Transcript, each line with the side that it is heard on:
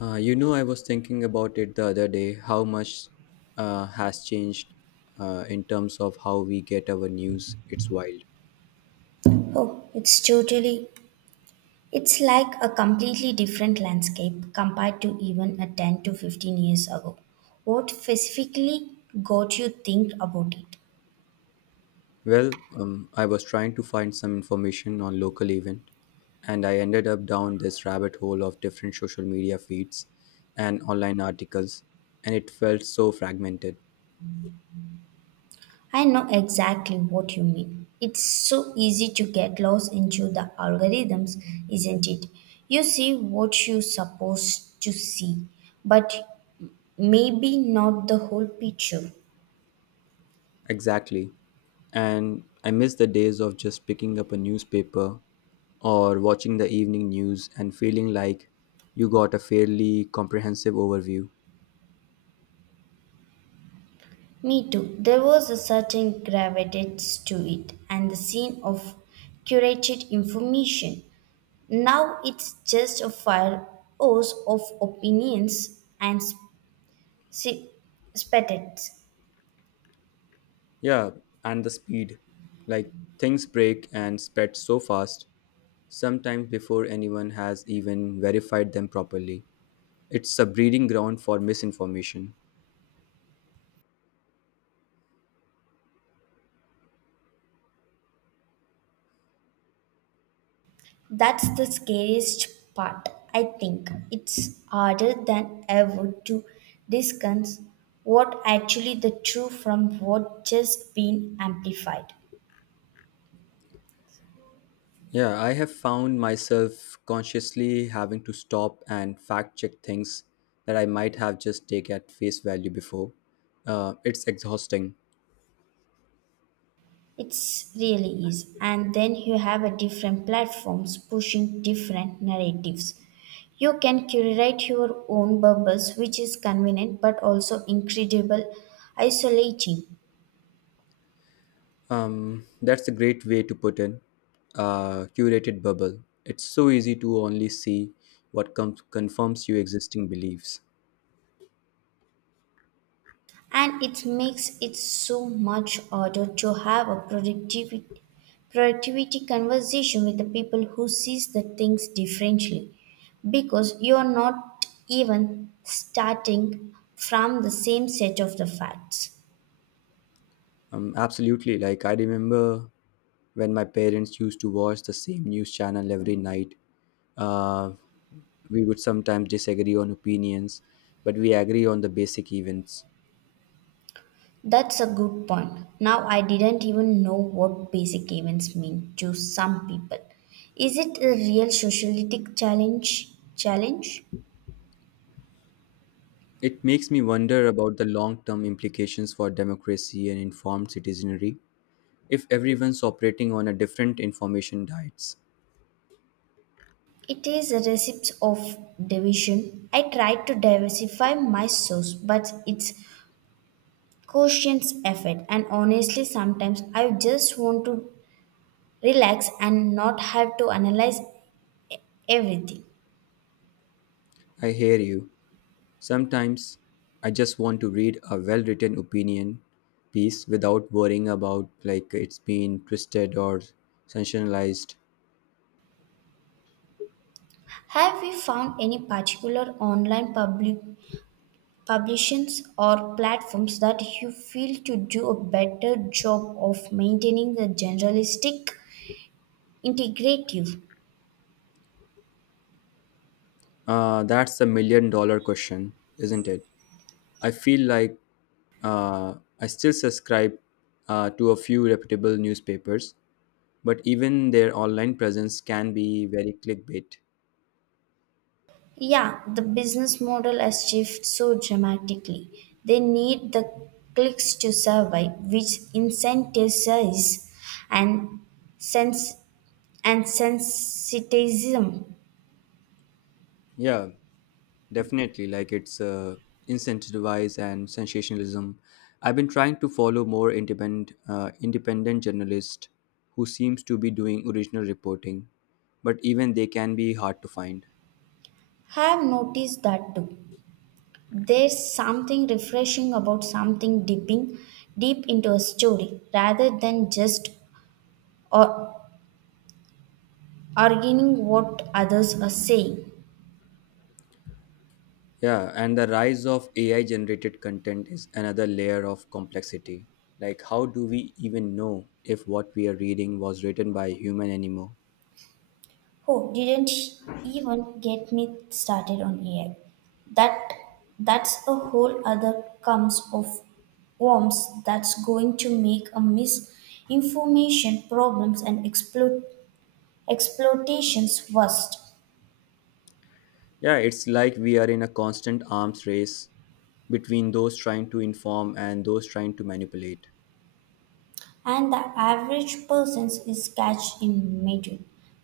left: I was thinking about it the other day, how much has changed in terms of how we get our news. It's wild.
right: Oh, it's like a completely different landscape compared to even a 10 to 15 years ago. What specifically got you think about it?
left: I was trying to find some information on local event, and I ended up down this rabbit hole of different social media feeds and online articles, and it felt so fragmented.
right: I know exactly what you mean. It's so easy to get lost into the algorithms, isn't it? You see what you're supposed to see, but maybe not the whole picture.
left: Exactly. And I miss the days of just picking up a newspaper or watching the evening news and feeling like you got a fairly comprehensive overview.
right: Me too. There was a certain gravitas to it and the scene of curated information. Now it's just a fire hose of opinions and sp- spectators.
left: Yeah, and the speed. Like things break and spread so fast, sometimes before anyone has even verified them properly. It's a breeding ground for misinformation.
right: That's the scariest part, I think. It's harder than ever to discern what actually the truth from what just been amplified.
left: Yeah, I have found myself consciously having to stop and fact check things that I might have just taken at face value before. It's exhausting.
right: It's really is. And then you have a different platforms pushing different narratives. You can curate your own bubbles, which is convenient but also incredible isolating.
left: That's a great way to put in a curated bubble. It's so easy to only see confirms your existing beliefs.
right: And it makes it so much harder to have a productivity conversation with the people who sees the things differently because you're not even starting from the same set of the facts.
left: Absolutely. Like, I remember when my parents used to watch the same news channel every night. Uh, we would sometimes disagree on opinions, but we agree on the basic events.
right: That's a good point. Now, I didn't even know what basic events mean to some people. Is it a real socialistic challenge?
left: It makes me wonder about the long term implications for democracy and informed citizenry if everyone's operating on a different information diets.
right: It is a recipe of division. I tried to diversify my source, but it's conscious effort. And honestly, sometimes I just want to relax and not have to analyze everything.
left: I hear you. Sometimes I just want to read a well written opinion piece without worrying about like it's being twisted or sensationalized.
right: Have you found any particular online publications or platforms that you feel to do a better job of maintaining the generalistic integrative.
left: That's the million dollar question, isn't it? I feel like uh, I still subscribe to a few reputable newspapers, but even their online presence can be very clickbait.
right: Yeah, the business model has shifted so dramatically, they need the clicks to survive, which incentivizes and sense and sensitism.
left: Yeah, definitely, like it's incentivized and sensationalism. I've been trying to follow more independent journalists who seems to be doing original reporting, but even they can be hard to find.
right: Have noticed that too. There's something refreshing about something dipping deep into a story rather than just or arguing what others are saying.
left: Yeah, and the rise of AI generated content is another layer of complexity. Like, how do we even know if what we are reading was written by a human anymore?
right: Oh, didn't even get me started on AI. That that's a whole other comes of worms that's going to make a misinformation problems and exploitations worse.
left: Yeah, it's like we are in a constant arms race between those trying to inform and those trying to manipulate.
right: And the average person is catched in middle,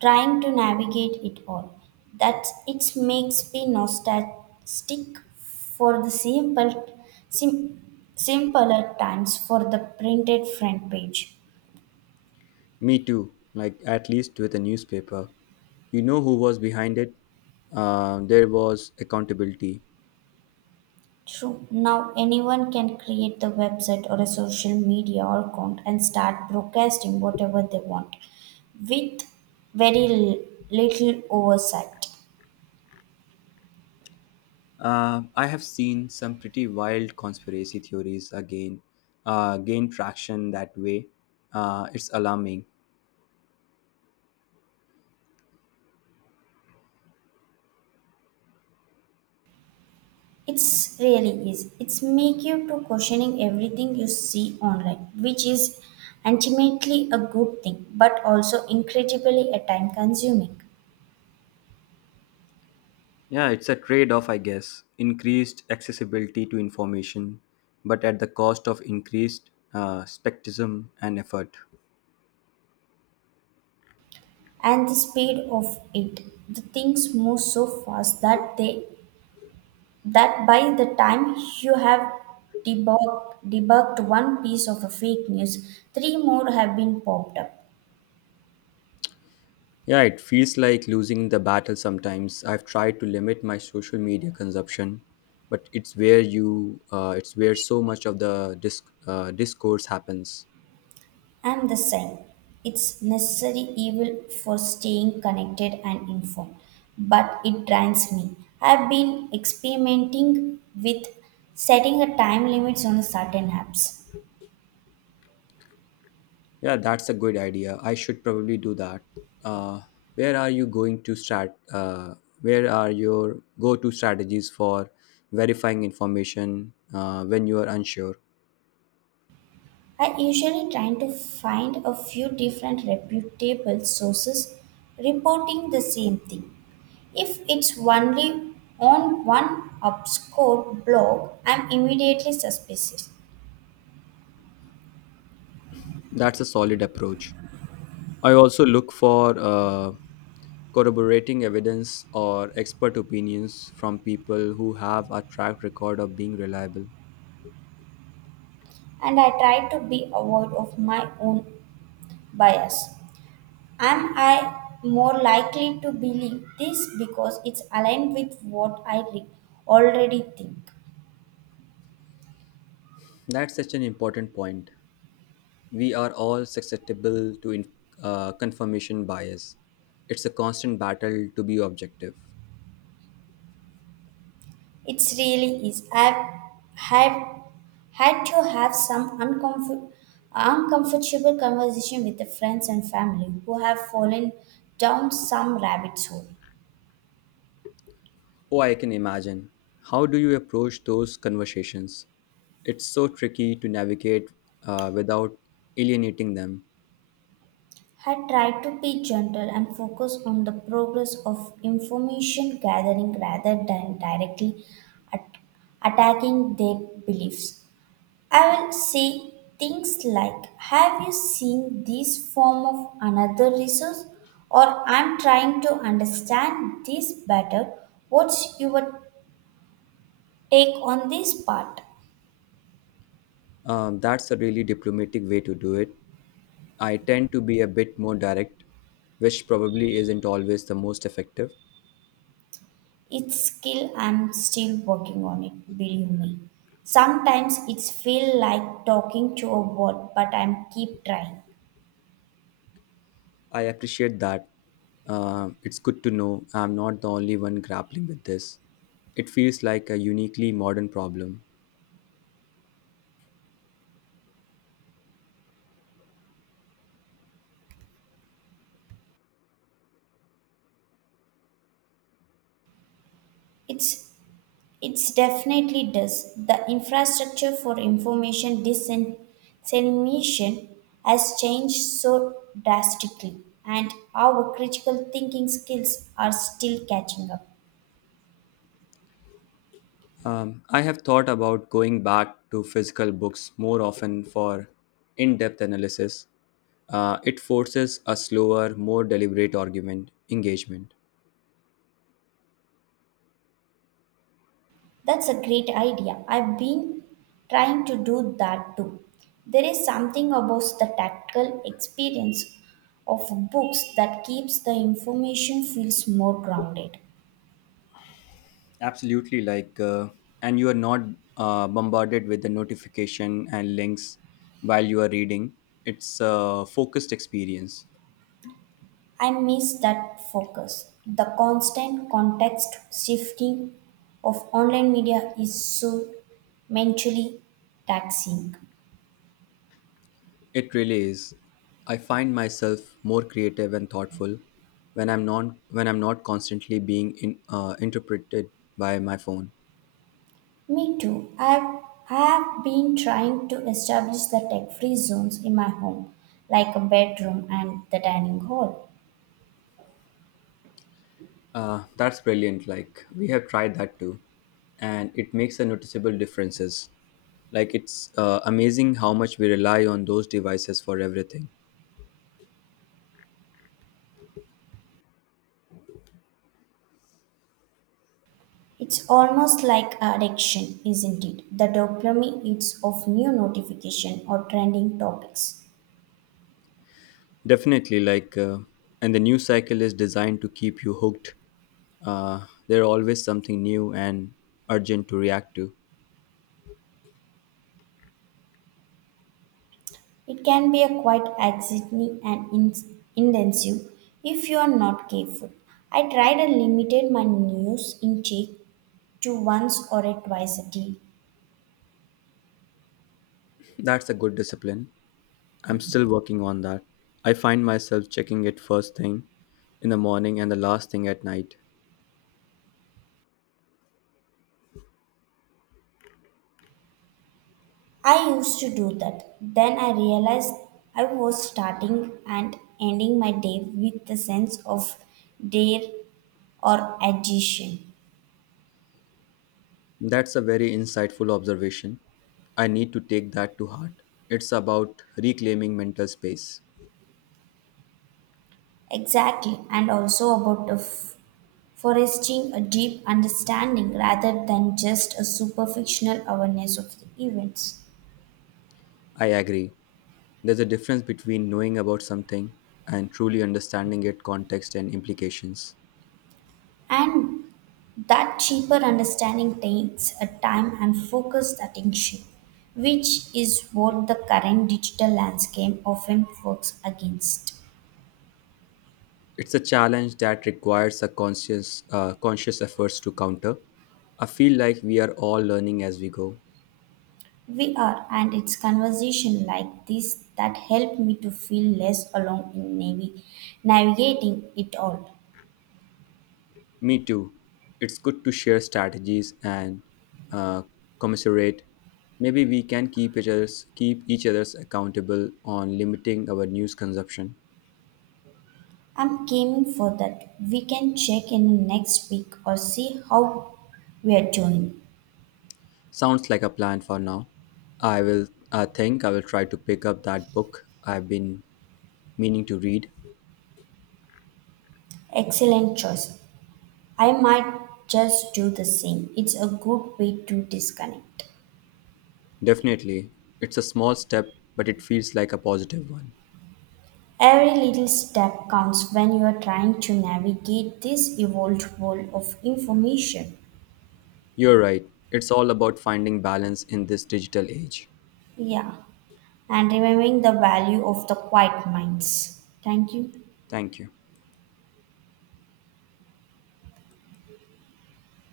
right: trying to navigate it all. That it makes me nostalgic for the sim, simpler times for the printed front page.
left: Me too, like at least with a newspaper. You know who was behind it? There was accountability.
right: True. Now anyone can create the website or a social media account and start broadcasting whatever they want with very little oversight.
left: I have seen some pretty wild conspiracy theories again gain traction that way. It's alarming.
right: It's really is. It's make you to questioning everything you see online, which is ultimately a good thing, but also incredibly a time consuming.
left: Yeah, it's a trade off, I guess. Increased accessibility to information, but at the cost of increased skepticism and effort.
right: And the speed of it, the things move so fast that they that by the time you have debugged one piece of a fake news, three more have been popped up.
left: Yeah, it feels like losing the battle sometimes. I've tried to limit my social media consumption, but it's where so much of the discourse happens.
right: I'm the same. It's necessary evil for staying connected and informed, but it drains me. I've been experimenting with setting a time limits on certain apps.
left: Yeah, that's a good idea. I should probably do that. Uh, where are you going to start? Where are your go-to strategies for verifying information when you are unsure?
right: I usually try to find a few different reputable sources reporting the same thing. If it's only on one obscure blog, I'm immediately suspicious.
left: That's a solid approach. I also look for corroborating evidence or expert opinions from people who have a track record of being reliable.
right: And I try to be aware of my own bias. Am I more likely to believe this because it's aligned with what I already think?
left: That's such an important point. We are all susceptible to confirmation bias. It's a constant battle to be objective.
right: It really is. I've had, had to have some uncomfortable conversation with the friends and family who have fallen down some rabbit's hole.
left: Oh, I can imagine. How do you approach those conversations? It's so tricky to navigate without alienating them.
right: I tried to be gentle and focus on the progress of information gathering rather than directly at- attacking their beliefs. I will say things like, "Have you seen this form of another resource?" Or, "I'm trying to understand this better. What's your take on this part?"
left: That's a really diplomatic way to do it. I tend to be a bit more direct, which probably isn't always the most effective.
right: It's skill I'm still working on it, believe me. Sometimes it's feel like talking to a wall, but I'm keep trying.
left: I appreciate that. It's good to know I'm not the only one grappling with this. It feels like a uniquely modern problem.
right: It's It's definitely does. The infrastructure for information dissemination has changed so drastically, and our critical thinking skills are still catching up.
left: I have thought about going back to physical books more often for in depth analysis. It forces a slower, more deliberate argument engagement.
right: That's a great idea. I've been trying to do that too. There is something about the tactile experience of books that keeps the information feels more grounded.
left: Absolutely, and you are not bombarded with the notification and links while you are reading. It's a focused experience.
right: I miss that focus. The constant context shifting of online media is so mentally taxing.
left: It really is. I find myself more creative and thoughtful when I'm not constantly being interpreted by my phone.
right: Me too. I've been trying to establish the tech free zones in my home, like a bedroom and the dining hall.
left: That's brilliant. Like we have tried that too, and it makes a noticeable differences. Like it's amazing how much we rely on those devices for everything.
right: It's almost like an addiction, isn't it? The dopamine hits of new notification or trending topics.
left: Definitely, and the news cycle is designed to keep you hooked. There's always something new and urgent to react to.
right: It can be a quite anxiety and intensive if you are not careful. I tried and limited my news intake to once or twice a day.
left: That's a good discipline. I'm still working on that. I find myself checking it first thing in the morning and the last thing at night.
right: I used to do that. Then I realized I was starting and ending my day with the sense of dare or agitation.
left: That's a very insightful observation. I need to take that to heart. It's about reclaiming mental space.
right: Exactly, and also about the foresting a deep understanding rather than just a superficial awareness of the events.
left: I agree. There's a difference between knowing about something and truly understanding its context and implications.
right: And that cheaper understanding takes a time and focused attention, which is what the current digital landscape often works against.
left: It's a challenge that requires a conscious efforts to counter. I feel like we are all learning as we go.
right: We are, and it's conversation like this that helped me to feel less alone in navigating it all.
left: Me too. It's good to share strategies and uh, commiserate. Maybe we can keep each other's accountable on limiting our news consumption.
right: I'm aiming for that. We can check in next week or see how we are doing.
left: Sounds like a plan for now. I think I will try to pick up that book I've been meaning to read.
right: Excellent choice. I might just do the same. It's a good way to disconnect.
left: Definitely. It's a small step, but it feels like a positive one.
right: Every little step counts when you are trying to navigate this evolved world of information.
left: You're right. It's all about finding balance in this digital age.
right: Yeah, and remembering the value of the quiet minds. Thank you.
left: Thank you.